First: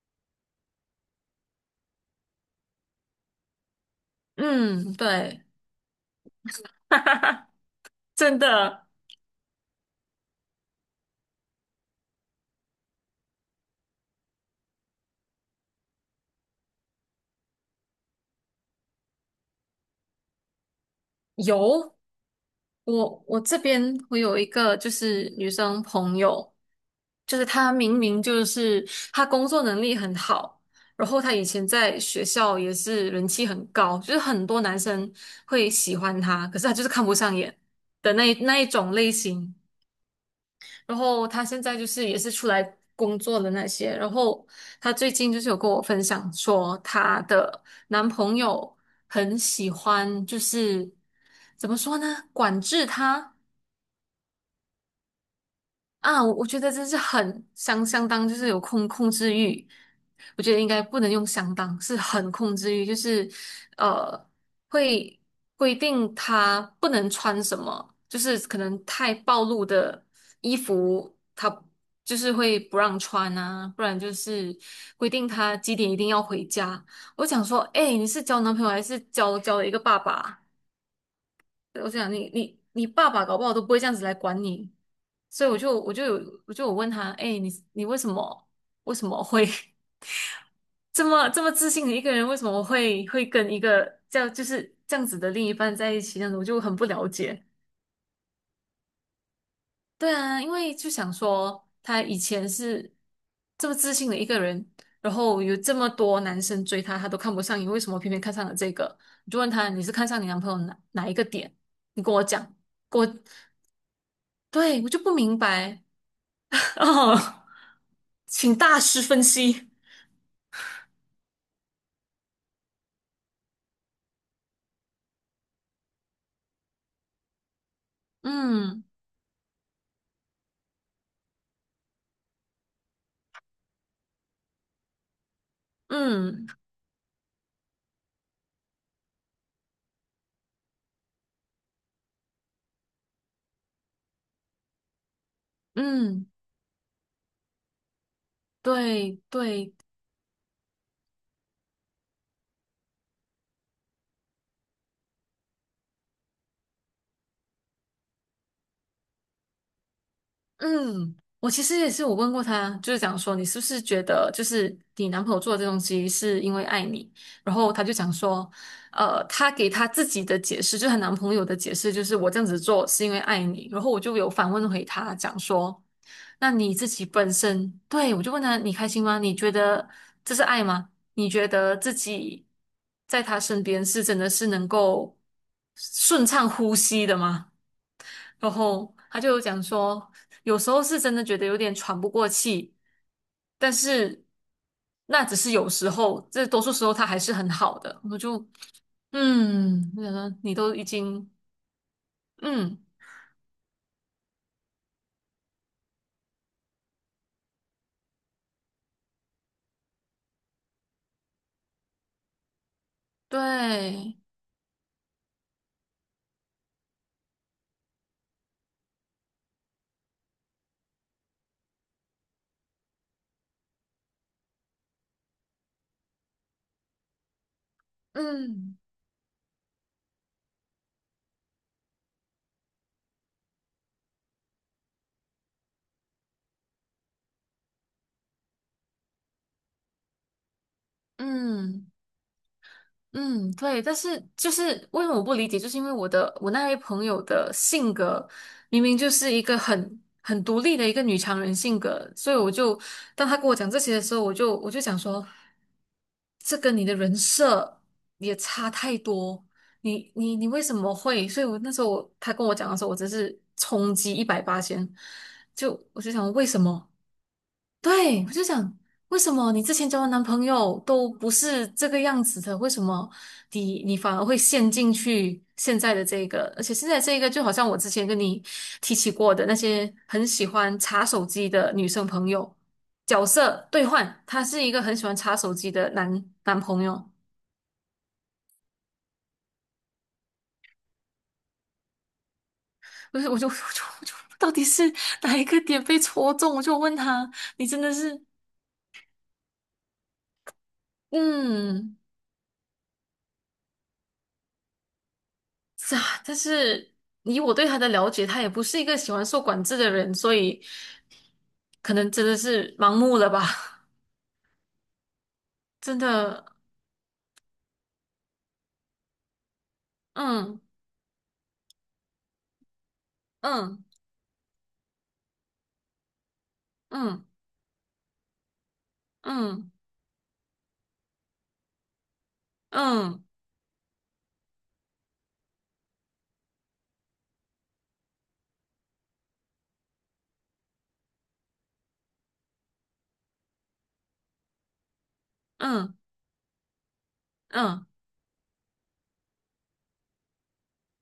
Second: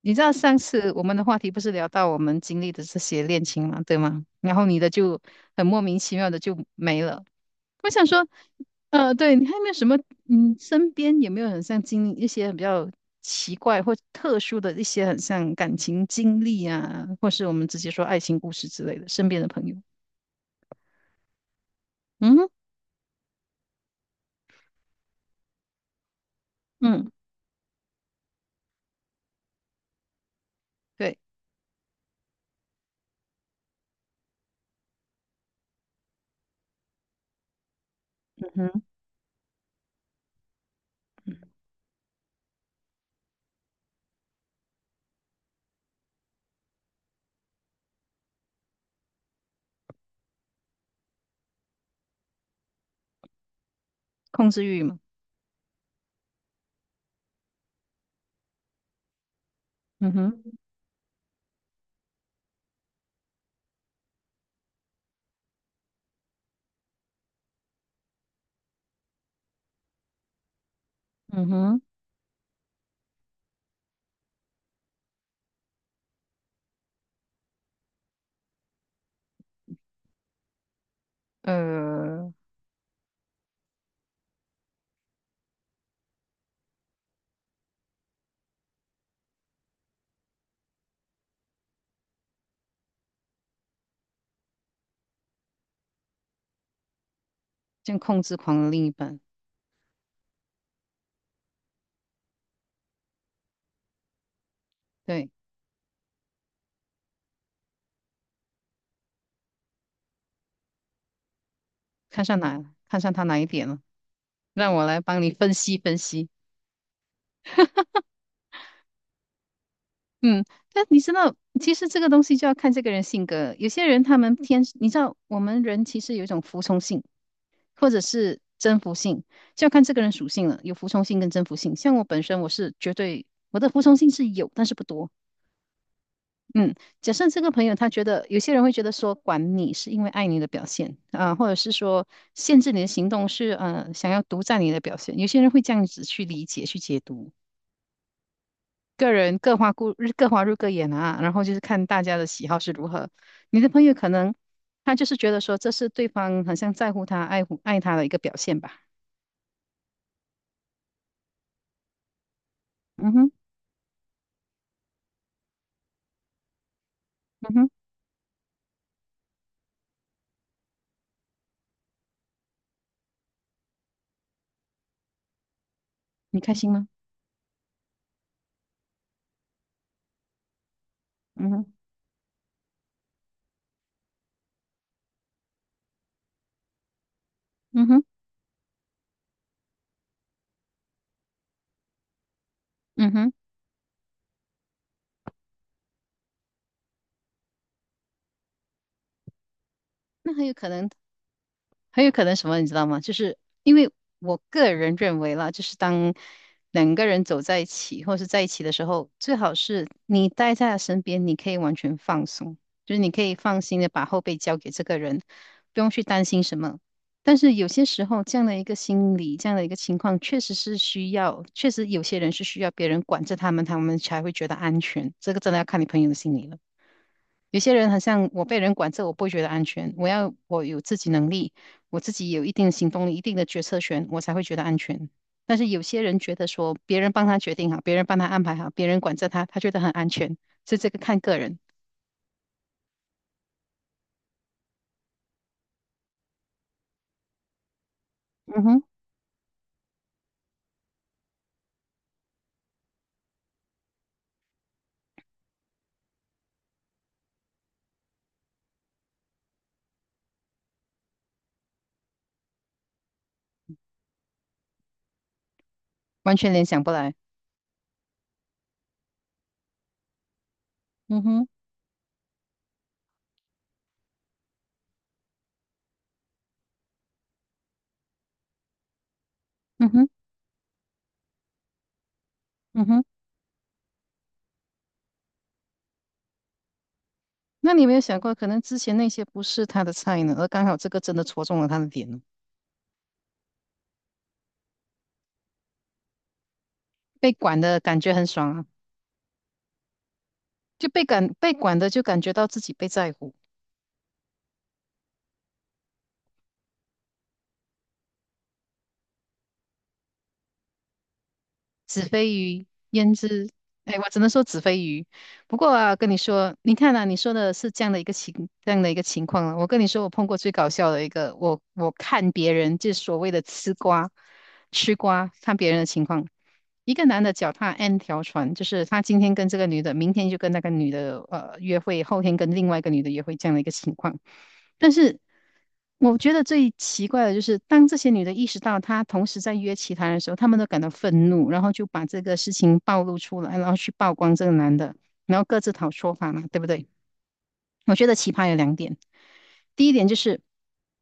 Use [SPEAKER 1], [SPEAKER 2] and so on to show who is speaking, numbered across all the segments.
[SPEAKER 1] 你知道上次我们的话题不是聊到我们经历的这些恋情嘛，对吗？然后你的
[SPEAKER 2] 嗯，
[SPEAKER 1] 就
[SPEAKER 2] 对，
[SPEAKER 1] 很莫名其妙的就
[SPEAKER 2] 哈
[SPEAKER 1] 没
[SPEAKER 2] 哈
[SPEAKER 1] 了。
[SPEAKER 2] 哈，
[SPEAKER 1] 我想说，
[SPEAKER 2] 真的
[SPEAKER 1] 对，你还有没有什么，嗯，身边有没有很像经历一些比较奇怪或特殊的一些很像感情经历啊，或是我们直接说爱情故事之类的，身边的朋友？
[SPEAKER 2] 有。
[SPEAKER 1] 嗯哼。
[SPEAKER 2] 我这边我有一个就是女生朋友，
[SPEAKER 1] 嗯，
[SPEAKER 2] 就是她明明就是她工作能力很好，然
[SPEAKER 1] 对。
[SPEAKER 2] 后她以前在学校也是人气很高，就是很多男生会喜欢她，可是她就是看不上眼的那一
[SPEAKER 1] 嗯
[SPEAKER 2] 那一
[SPEAKER 1] 哼。
[SPEAKER 2] 种类型。然后她现在就是也是出来工作的那些，然后她最近就是有跟我分享说，她的男朋友很喜欢，就是怎么说呢，管制她。
[SPEAKER 1] 控制欲嘛。
[SPEAKER 2] 啊，我觉得这是很相当，就是有控制欲。
[SPEAKER 1] 嗯
[SPEAKER 2] 我
[SPEAKER 1] 哼。
[SPEAKER 2] 觉得应该不能用相当，是很控制欲，就是呃，会规定他不能穿什么，就是可能太暴露的衣服，
[SPEAKER 1] 嗯
[SPEAKER 2] 他
[SPEAKER 1] 哼。
[SPEAKER 2] 就是会不让穿啊，不然就是规定他几点一定要回家。我想说，哎，你是交男朋友还是交了一个爸爸？我想你
[SPEAKER 1] 呃，
[SPEAKER 2] 你你爸爸搞不好都不会这样子来管你。所以我就有问他，哎，你为什么会 这么自信的一个人，为什么会跟一个这样子的另一半在一起，那我就很不了解。
[SPEAKER 1] 像控制狂的另一半。
[SPEAKER 2] 对啊，因为就想说他以前是这么自信的一个人，然
[SPEAKER 1] 对，
[SPEAKER 2] 后有这么多男生追他，他都看不上你，为什么偏偏看上了这个？我就问他，你是看上你男朋友哪一个点？你跟我
[SPEAKER 1] 看上
[SPEAKER 2] 讲，
[SPEAKER 1] 哪，看
[SPEAKER 2] 跟
[SPEAKER 1] 上
[SPEAKER 2] 我，
[SPEAKER 1] 他哪一点了？让
[SPEAKER 2] 对，
[SPEAKER 1] 我
[SPEAKER 2] 我就
[SPEAKER 1] 来
[SPEAKER 2] 不
[SPEAKER 1] 帮你
[SPEAKER 2] 明
[SPEAKER 1] 分析
[SPEAKER 2] 白。
[SPEAKER 1] 分析。
[SPEAKER 2] 哦，请大师分析。
[SPEAKER 1] 嗯，但你知道，其实这个东西就要看这个人性格。有些人他们天，你知道，我们人其实有一种服从性，或者是征
[SPEAKER 2] 嗯
[SPEAKER 1] 服性，就要看这个人属性了。有服从性跟征服性。像我本身，我是绝对我的服从性是有，但是不多。
[SPEAKER 2] 嗯
[SPEAKER 1] 嗯，假设这个朋友他觉得，有些人会觉得说，管你是因为爱你的表现啊、或者是说限制你的行动是想要独占你的表现。有些人会这样子去
[SPEAKER 2] 嗯，
[SPEAKER 1] 理解去解读。个
[SPEAKER 2] 对
[SPEAKER 1] 人各花
[SPEAKER 2] 对，
[SPEAKER 1] 各花入各眼啊，然后就是看大家的喜好是如何。你的朋友可能他就是觉得说这是对方好像在乎他、爱护爱他的一个表现吧。
[SPEAKER 2] 嗯，我其实也是，我问过他，就是
[SPEAKER 1] 嗯
[SPEAKER 2] 讲
[SPEAKER 1] 哼。
[SPEAKER 2] 说你是不是觉得，就是你男朋友做的这东西是因为爱你，
[SPEAKER 1] 嗯
[SPEAKER 2] 然
[SPEAKER 1] 哼。
[SPEAKER 2] 后他就讲说，他给他自己的解释，就是她男朋友的解释，就是我这样子做是因为爱你。然后我就有反问回他，讲说，
[SPEAKER 1] 你
[SPEAKER 2] 那
[SPEAKER 1] 开心
[SPEAKER 2] 你
[SPEAKER 1] 吗？
[SPEAKER 2] 自己本身，对，我就问他你开心吗？你觉得这是爱吗？你觉
[SPEAKER 1] 嗯哼。
[SPEAKER 2] 得自己在他身边是真的是能够顺畅呼吸的吗？
[SPEAKER 1] 嗯哼。
[SPEAKER 2] 然后他就有讲说，有时候是真的觉得有点喘不过气，
[SPEAKER 1] 嗯哼。
[SPEAKER 2] 但是那只是有时候，这多数时候他还是很好的。我就我想
[SPEAKER 1] 那
[SPEAKER 2] 说
[SPEAKER 1] 很有
[SPEAKER 2] 你
[SPEAKER 1] 可
[SPEAKER 2] 都已
[SPEAKER 1] 能
[SPEAKER 2] 经。
[SPEAKER 1] 什么，你知
[SPEAKER 2] 嗯，
[SPEAKER 1] 道吗？就是因为我个人认为啦，就是当两个人走在一起，或是在一起的时候，最好是你待在他身边，你可以完全放松，就是你可以放心的把
[SPEAKER 2] 对，
[SPEAKER 1] 后背交给这个人，不用去担心什么。但是有些时候，这样的一个心理，这样的一个情况，确实是需要，确实有些人是需要别人管着他们，他们才会觉得安全。这个真的要看你朋友的心理了。有些人好像我被人
[SPEAKER 2] 嗯
[SPEAKER 1] 管着，我不会觉得安全。我要我有自己能力，我自己有一定的行动力、一定的决策权，我才会觉得安全。但是有些人觉得说，别人帮他决定好，别人帮他安排好，别人管着他，他觉得很安全。所以这个看个人。
[SPEAKER 2] 嗯。嗯，对，但是就是为什么我不理解，就是因为我那位朋友的性格
[SPEAKER 1] 嗯哼。
[SPEAKER 2] 明明就是一个很独立的一个女强人性格。所以我就当他跟我讲这些的时候，我就想说，这跟你的人设也差太多，你为什么会？所以我那时候他跟我讲的时候，我真是冲击一百八千，就我就想
[SPEAKER 1] 完
[SPEAKER 2] 为
[SPEAKER 1] 全
[SPEAKER 2] 什
[SPEAKER 1] 联想
[SPEAKER 2] 么？
[SPEAKER 1] 不来。
[SPEAKER 2] 对，我就想，为什么你之前交的男朋友都
[SPEAKER 1] 嗯
[SPEAKER 2] 不
[SPEAKER 1] 哼。
[SPEAKER 2] 是这个样子的？为什么你反而会陷进去现在的这个？而且现在这个就好像我之前跟你提起过的那
[SPEAKER 1] 嗯
[SPEAKER 2] 些
[SPEAKER 1] 哼。
[SPEAKER 2] 很喜欢查手机的女生朋友，
[SPEAKER 1] 嗯哼。
[SPEAKER 2] 角色兑换，他是一个很喜欢查手机的男朋友，
[SPEAKER 1] 那你有没有想过，可能之前那些不是他的菜呢，而刚好这个真的戳中了他的点呢？
[SPEAKER 2] 不是？我就到底是哪一个点被戳中？我就问
[SPEAKER 1] 被
[SPEAKER 2] 他，
[SPEAKER 1] 管
[SPEAKER 2] 你
[SPEAKER 1] 的
[SPEAKER 2] 真的
[SPEAKER 1] 感觉
[SPEAKER 2] 是
[SPEAKER 1] 很爽啊，就被感被管的
[SPEAKER 2] 嗯。
[SPEAKER 1] 就感觉到自己被在乎。
[SPEAKER 2] 是啊，但是以我对他的了解，他也不是一个喜欢受管制的人，所以可
[SPEAKER 1] 子
[SPEAKER 2] 能真
[SPEAKER 1] 非
[SPEAKER 2] 的
[SPEAKER 1] 鱼
[SPEAKER 2] 是盲
[SPEAKER 1] 焉
[SPEAKER 2] 目了吧？
[SPEAKER 1] 知？哎，我只能说子非鱼。不过啊，
[SPEAKER 2] 真
[SPEAKER 1] 跟你
[SPEAKER 2] 的，
[SPEAKER 1] 说，你看啊，你说的是这样的一个情，这样的一个情况了。我跟你说，我碰过最
[SPEAKER 2] 嗯
[SPEAKER 1] 搞笑的一个，我看别人就是所谓的吃
[SPEAKER 2] 嗯
[SPEAKER 1] 瓜，吃瓜，看别人的情况。一个男
[SPEAKER 2] 嗯
[SPEAKER 1] 的脚踏 N 条船，就是他今天跟这个
[SPEAKER 2] 嗯
[SPEAKER 1] 女的，明天就跟那个女的约会，后天跟另外一个女的约
[SPEAKER 2] 嗯
[SPEAKER 1] 会这样的一个情况。但是我觉得最奇怪的就是，当这些女的意识到她同时在约其他人的时候，她们都感到愤怒，然后就把这个事情暴露出来，然后去曝光这个男的，然后各自讨
[SPEAKER 2] 嗯
[SPEAKER 1] 说法嘛，对不对？
[SPEAKER 2] 嗯
[SPEAKER 1] 我觉得奇葩有两点，第一点就是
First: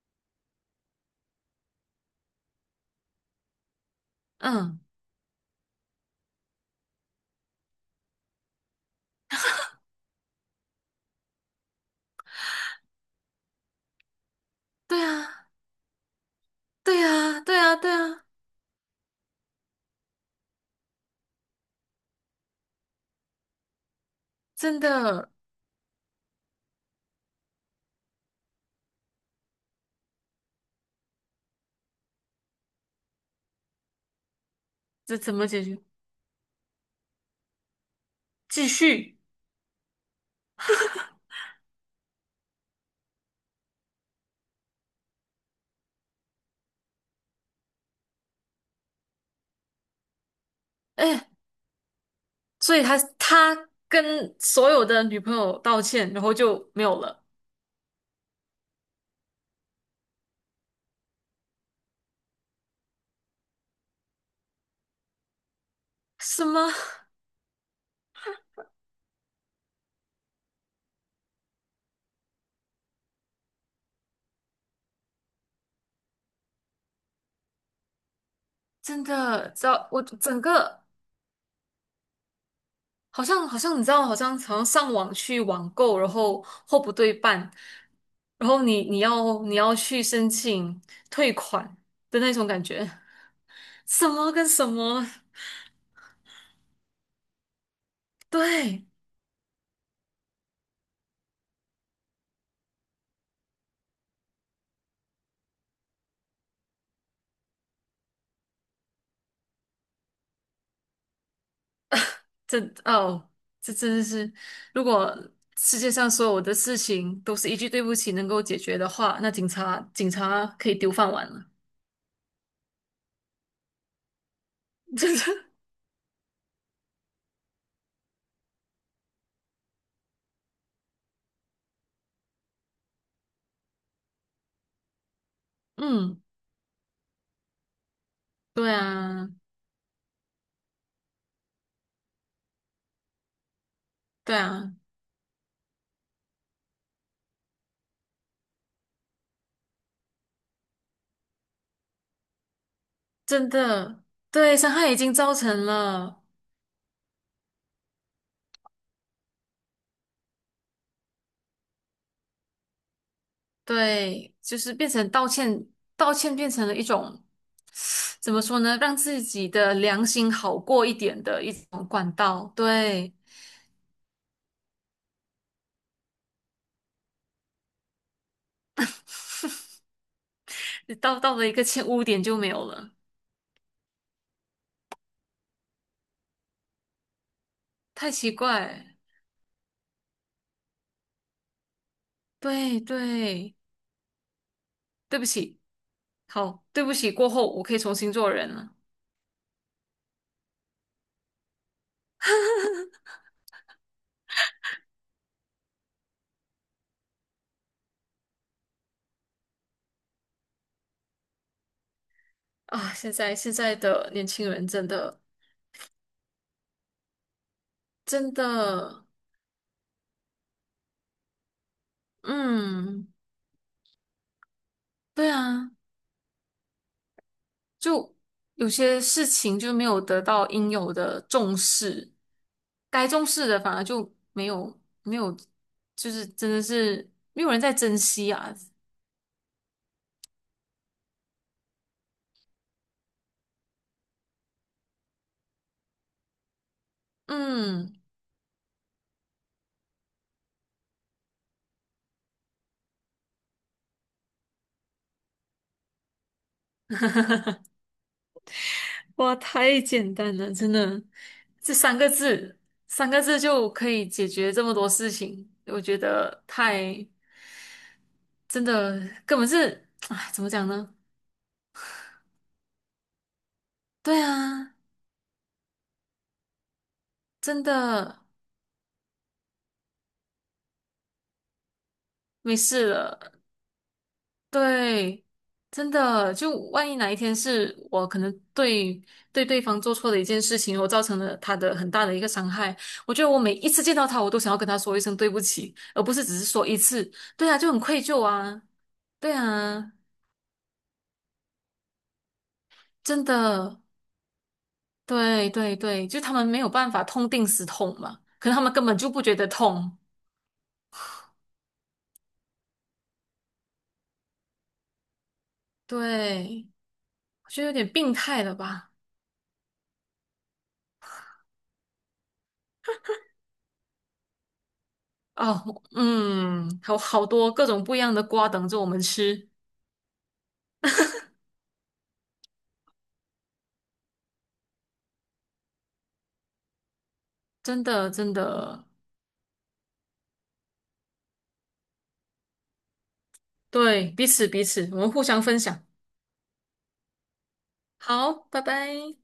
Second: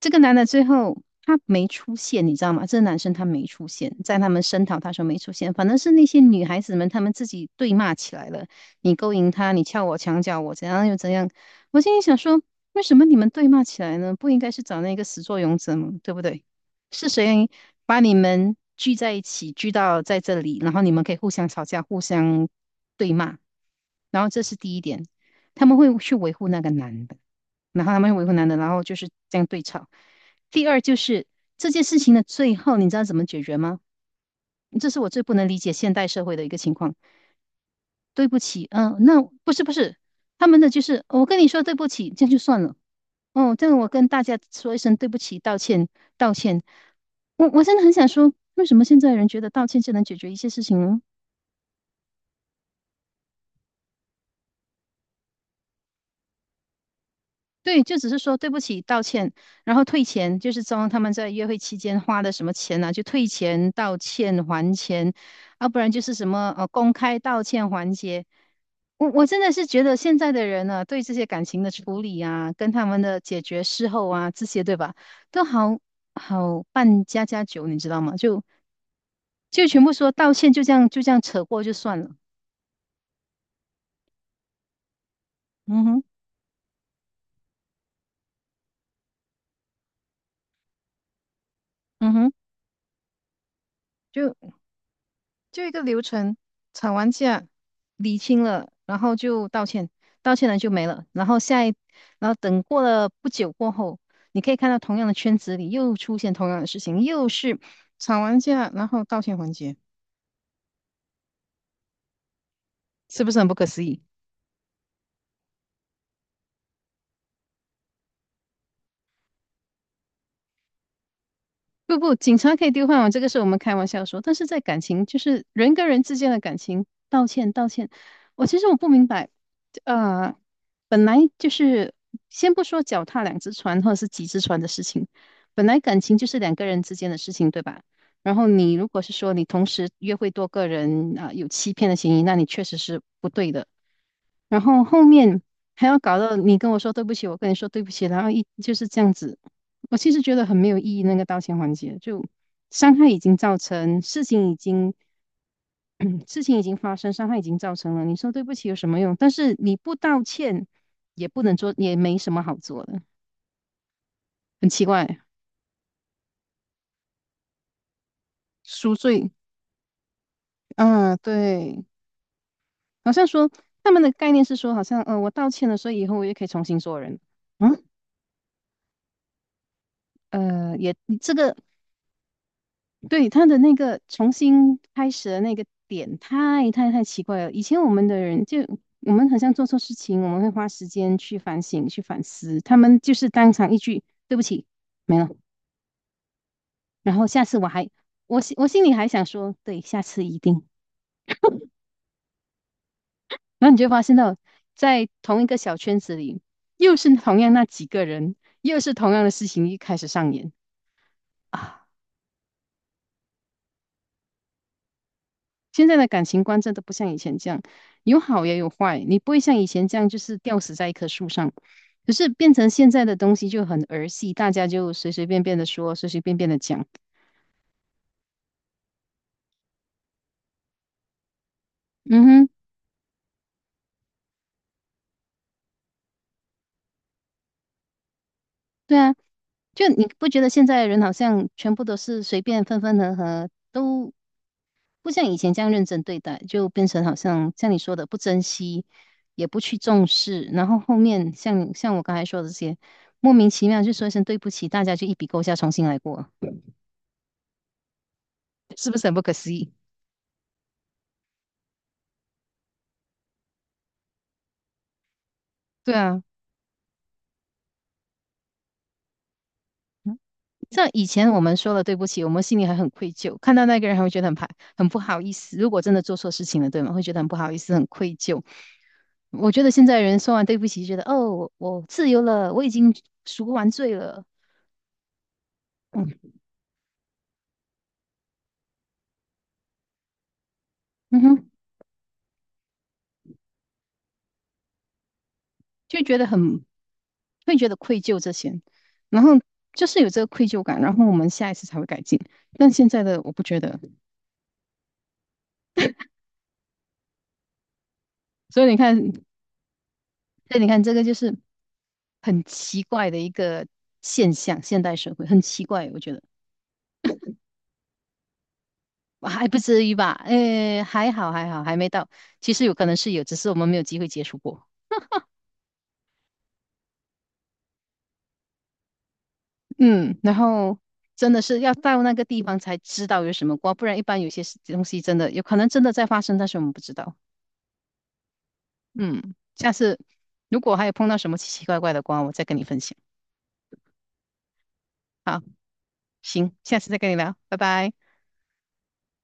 [SPEAKER 1] 这个男的最后他没出现，你知道吗？这个男生他没出现，在他们声讨
[SPEAKER 2] 嗯，
[SPEAKER 1] 他说没出现，反正是那些女孩子们她们自己对骂起来了，你勾引他，你撬我墙角，我怎样又怎样。我心里想说，为什么你们对骂起来呢？不应该是找那
[SPEAKER 2] 对
[SPEAKER 1] 个始作
[SPEAKER 2] 啊，
[SPEAKER 1] 俑者吗？对不对？
[SPEAKER 2] 对
[SPEAKER 1] 是
[SPEAKER 2] 啊，
[SPEAKER 1] 谁
[SPEAKER 2] 对啊，对
[SPEAKER 1] 把你
[SPEAKER 2] 啊，
[SPEAKER 1] 们聚在一起，聚到在这里，然后你们可以互相吵架、互相对骂？然后这是第
[SPEAKER 2] 真
[SPEAKER 1] 一点，
[SPEAKER 2] 的，
[SPEAKER 1] 他们会去维护那个男的，然后他们会维护男的，然后就是这样对吵。第二就是这件事情的最后，你知道怎么解决吗？这是我
[SPEAKER 2] 这
[SPEAKER 1] 最不
[SPEAKER 2] 怎
[SPEAKER 1] 能
[SPEAKER 2] 么
[SPEAKER 1] 理
[SPEAKER 2] 解
[SPEAKER 1] 解
[SPEAKER 2] 决？
[SPEAKER 1] 现代社会的一个情况。对不起，
[SPEAKER 2] 继续，
[SPEAKER 1] 那不是不是，他们的就是哦我跟你说对不起，这样就算了。哦，这样我跟大家说一声对不起，道歉，道歉。我真的很想说，为什么现在人觉得道歉就能解决一些事情呢？
[SPEAKER 2] 哎，所以他跟所有的女朋友道歉，然后就没有了。
[SPEAKER 1] 对，就只是说对不起，道歉，然后退钱，就是装他们在约会期间花的什么钱啊，就退钱、道歉、还钱，要不然就是什
[SPEAKER 2] 什
[SPEAKER 1] 么
[SPEAKER 2] 么？
[SPEAKER 1] 公开道歉环节。我真的是觉得现在的人呢、对这些感情的处理啊，跟他们的解决事后啊，这些对吧，都好好办家家酒，你知道吗？就。
[SPEAKER 2] 真的，知
[SPEAKER 1] 就全
[SPEAKER 2] 道
[SPEAKER 1] 部
[SPEAKER 2] 我
[SPEAKER 1] 说道
[SPEAKER 2] 整
[SPEAKER 1] 歉，就这
[SPEAKER 2] 个。
[SPEAKER 1] 样扯过就算了。
[SPEAKER 2] 好像你知道，好像上网去网
[SPEAKER 1] 嗯
[SPEAKER 2] 购，
[SPEAKER 1] 哼。
[SPEAKER 2] 然后货不对半，然后你要去申请退款
[SPEAKER 1] 嗯
[SPEAKER 2] 的
[SPEAKER 1] 哼。
[SPEAKER 2] 那种感觉，什么跟
[SPEAKER 1] 就
[SPEAKER 2] 什么？
[SPEAKER 1] 就一个流程，吵完架，理清了，
[SPEAKER 2] 对，
[SPEAKER 1] 然后就道歉，道歉了就没了。然后下一，然后等过了不久过后，你可以看到同样的圈子里又出现同样的事情，又是吵完架，然后道歉环节，
[SPEAKER 2] 这
[SPEAKER 1] 是
[SPEAKER 2] 哦，
[SPEAKER 1] 不是很不可
[SPEAKER 2] 这
[SPEAKER 1] 思
[SPEAKER 2] 真
[SPEAKER 1] 议？
[SPEAKER 2] 的是，如果世界上所有的事情都是一句对不起能够解决的话，那警察可以丢饭碗了。
[SPEAKER 1] 不不，警察可以丢饭碗，这个是我们开玩笑说。但是在感 情，
[SPEAKER 2] 真
[SPEAKER 1] 就
[SPEAKER 2] 的。
[SPEAKER 1] 是人跟人之间的感情，道歉道歉。我其实我不明白，呃，本来就是先不说脚踏两只船或者是几只船的事情，本来感情
[SPEAKER 2] 嗯，
[SPEAKER 1] 就是两个人之间的事情，对吧？然后
[SPEAKER 2] 对
[SPEAKER 1] 你如果是
[SPEAKER 2] 啊，
[SPEAKER 1] 说你同时约会多个人啊，有欺骗的嫌疑，那你确实是不对的。
[SPEAKER 2] 对
[SPEAKER 1] 然
[SPEAKER 2] 啊，
[SPEAKER 1] 后后面还要搞到你跟我说对不起，我跟你说对不起，然后一就是这样子，我其实觉得很没有意义，那个道歉环节，就伤害已经
[SPEAKER 2] 真
[SPEAKER 1] 造成，
[SPEAKER 2] 的，
[SPEAKER 1] 事情已
[SPEAKER 2] 对，伤害
[SPEAKER 1] 经，
[SPEAKER 2] 已经造成了。
[SPEAKER 1] 事情已经发生，伤害已经造成了，你说对不起有什么用？但是你不道歉，也不能做，也没什么好做的，
[SPEAKER 2] 对，就
[SPEAKER 1] 很
[SPEAKER 2] 是
[SPEAKER 1] 奇
[SPEAKER 2] 变
[SPEAKER 1] 怪。
[SPEAKER 2] 成道歉，道歉变成了一种，怎么说呢，
[SPEAKER 1] 赎
[SPEAKER 2] 让自
[SPEAKER 1] 罪。
[SPEAKER 2] 己的良心好过一
[SPEAKER 1] 啊，
[SPEAKER 2] 点的一
[SPEAKER 1] 对。
[SPEAKER 2] 种管道。
[SPEAKER 1] 好
[SPEAKER 2] 对，
[SPEAKER 1] 像说他们的概念是说，好像，我道歉了，所以以后我也可以重新做人。嗯，
[SPEAKER 2] 道
[SPEAKER 1] 这
[SPEAKER 2] 到了一
[SPEAKER 1] 个
[SPEAKER 2] 个欠污点就没有了，
[SPEAKER 1] 对，他的那个重新开始的那个点太太太奇怪了。以前我们
[SPEAKER 2] 太
[SPEAKER 1] 的
[SPEAKER 2] 奇
[SPEAKER 1] 人就
[SPEAKER 2] 怪。
[SPEAKER 1] 我们好像做错事情，我们会花时间去反省、去反思。他
[SPEAKER 2] 对
[SPEAKER 1] 们就是当
[SPEAKER 2] 对，
[SPEAKER 1] 场一句“对不起”没
[SPEAKER 2] 对不
[SPEAKER 1] 了，
[SPEAKER 2] 起，好，对不起，
[SPEAKER 1] 然后
[SPEAKER 2] 过
[SPEAKER 1] 下
[SPEAKER 2] 后
[SPEAKER 1] 次
[SPEAKER 2] 我
[SPEAKER 1] 我
[SPEAKER 2] 可以
[SPEAKER 1] 还
[SPEAKER 2] 重新做人
[SPEAKER 1] 我
[SPEAKER 2] 了。
[SPEAKER 1] 心里还想说“对，下次一定”。然后你就发现到，在同一个小圈子里，又是同样那几个人，又是同样的事情一开始上演啊。
[SPEAKER 2] 啊！现在的年轻人真的
[SPEAKER 1] 现在的感情观真的不像以前这样，有
[SPEAKER 2] 真
[SPEAKER 1] 好也有坏，
[SPEAKER 2] 的，
[SPEAKER 1] 你不会像以前这样就是吊死在一棵树上。可是变成现在
[SPEAKER 2] 嗯，
[SPEAKER 1] 的东西就很儿戏，大家就随随
[SPEAKER 2] 对
[SPEAKER 1] 便便的
[SPEAKER 2] 啊。
[SPEAKER 1] 说，随随便便的讲。
[SPEAKER 2] 就有些事情就没有得到应有的重视，
[SPEAKER 1] 嗯哼。
[SPEAKER 2] 该重视的反而就没有没有，就是真的是没有人在珍惜啊。
[SPEAKER 1] 对啊，就你不觉得现在的人好像全部都是随便分分合合，都不像以前这样认真对待，就变成好像像你说
[SPEAKER 2] 嗯，
[SPEAKER 1] 的不珍惜，也不去重视，然后后面像我刚才说的这些，莫名其妙就说一声对不起，大家就一笔勾销，重新来过。是不是很不可
[SPEAKER 2] 哇，
[SPEAKER 1] 思议？
[SPEAKER 2] 太简单了，真的，这三个字，三个字就可以解决这么多事情，我
[SPEAKER 1] 对
[SPEAKER 2] 觉
[SPEAKER 1] 啊。
[SPEAKER 2] 得太真的根本是，
[SPEAKER 1] 嗯，
[SPEAKER 2] 哎，怎么讲
[SPEAKER 1] 像
[SPEAKER 2] 呢？
[SPEAKER 1] 以前我们说了对不起，我们心里还很愧疚，看到那个人还会觉
[SPEAKER 2] 对
[SPEAKER 1] 得很排，
[SPEAKER 2] 啊，
[SPEAKER 1] 很不好意思。如果真的做错事情了，对吗？会觉得很不好意
[SPEAKER 2] 真
[SPEAKER 1] 思，很愧
[SPEAKER 2] 的
[SPEAKER 1] 疚。我觉得现在人说完对不起，觉得哦，我自由了，
[SPEAKER 2] 没
[SPEAKER 1] 我已
[SPEAKER 2] 事
[SPEAKER 1] 经
[SPEAKER 2] 了。
[SPEAKER 1] 赎完罪了。
[SPEAKER 2] 对，真
[SPEAKER 1] 嗯。
[SPEAKER 2] 的，就万一哪一天是我可能对对方做错的一件事情，我造成
[SPEAKER 1] 嗯
[SPEAKER 2] 了
[SPEAKER 1] 哼。
[SPEAKER 2] 他的很大的一个伤害，我觉得我每一次见到他，我都想要跟他说一声对不起，
[SPEAKER 1] 就
[SPEAKER 2] 而不
[SPEAKER 1] 觉
[SPEAKER 2] 是
[SPEAKER 1] 得
[SPEAKER 2] 只是
[SPEAKER 1] 很
[SPEAKER 2] 说一次。对
[SPEAKER 1] 会
[SPEAKER 2] 啊，
[SPEAKER 1] 觉
[SPEAKER 2] 就
[SPEAKER 1] 得
[SPEAKER 2] 很
[SPEAKER 1] 愧
[SPEAKER 2] 愧
[SPEAKER 1] 疚
[SPEAKER 2] 疚
[SPEAKER 1] 这些，
[SPEAKER 2] 啊，
[SPEAKER 1] 然后
[SPEAKER 2] 对
[SPEAKER 1] 就
[SPEAKER 2] 啊，
[SPEAKER 1] 是有这个愧疚感，然后我们下一次才会改进。但现在的
[SPEAKER 2] 真
[SPEAKER 1] 我不觉得，
[SPEAKER 2] 的，对对对，就他们没有办法痛定思痛嘛，可能他
[SPEAKER 1] 所以
[SPEAKER 2] 们
[SPEAKER 1] 你
[SPEAKER 2] 根本
[SPEAKER 1] 看，
[SPEAKER 2] 就不觉得痛，
[SPEAKER 1] 这个就是很奇怪的一个现象，现代社会很奇怪，我觉得
[SPEAKER 2] 对，我觉得有点病态了吧？
[SPEAKER 1] 还不至于吧？诶，还好还好，还没到。其实有可能是有，只是我们没有机会接触过。
[SPEAKER 2] 哦，嗯，有好多各种不一样的瓜等着我们吃。
[SPEAKER 1] 嗯，然后真的是要到那个地方才知道有什么瓜，不然一般有些事东西真的有可能真的在发生，但是我们不知道。
[SPEAKER 2] 真的真的，
[SPEAKER 1] 嗯，下次如果还有碰到什么奇奇怪怪的瓜，我再跟你分享。
[SPEAKER 2] 对，彼此彼此，我们互
[SPEAKER 1] 好，
[SPEAKER 2] 相分享。
[SPEAKER 1] 行，下次再跟你聊，拜拜。
[SPEAKER 2] 好，拜拜。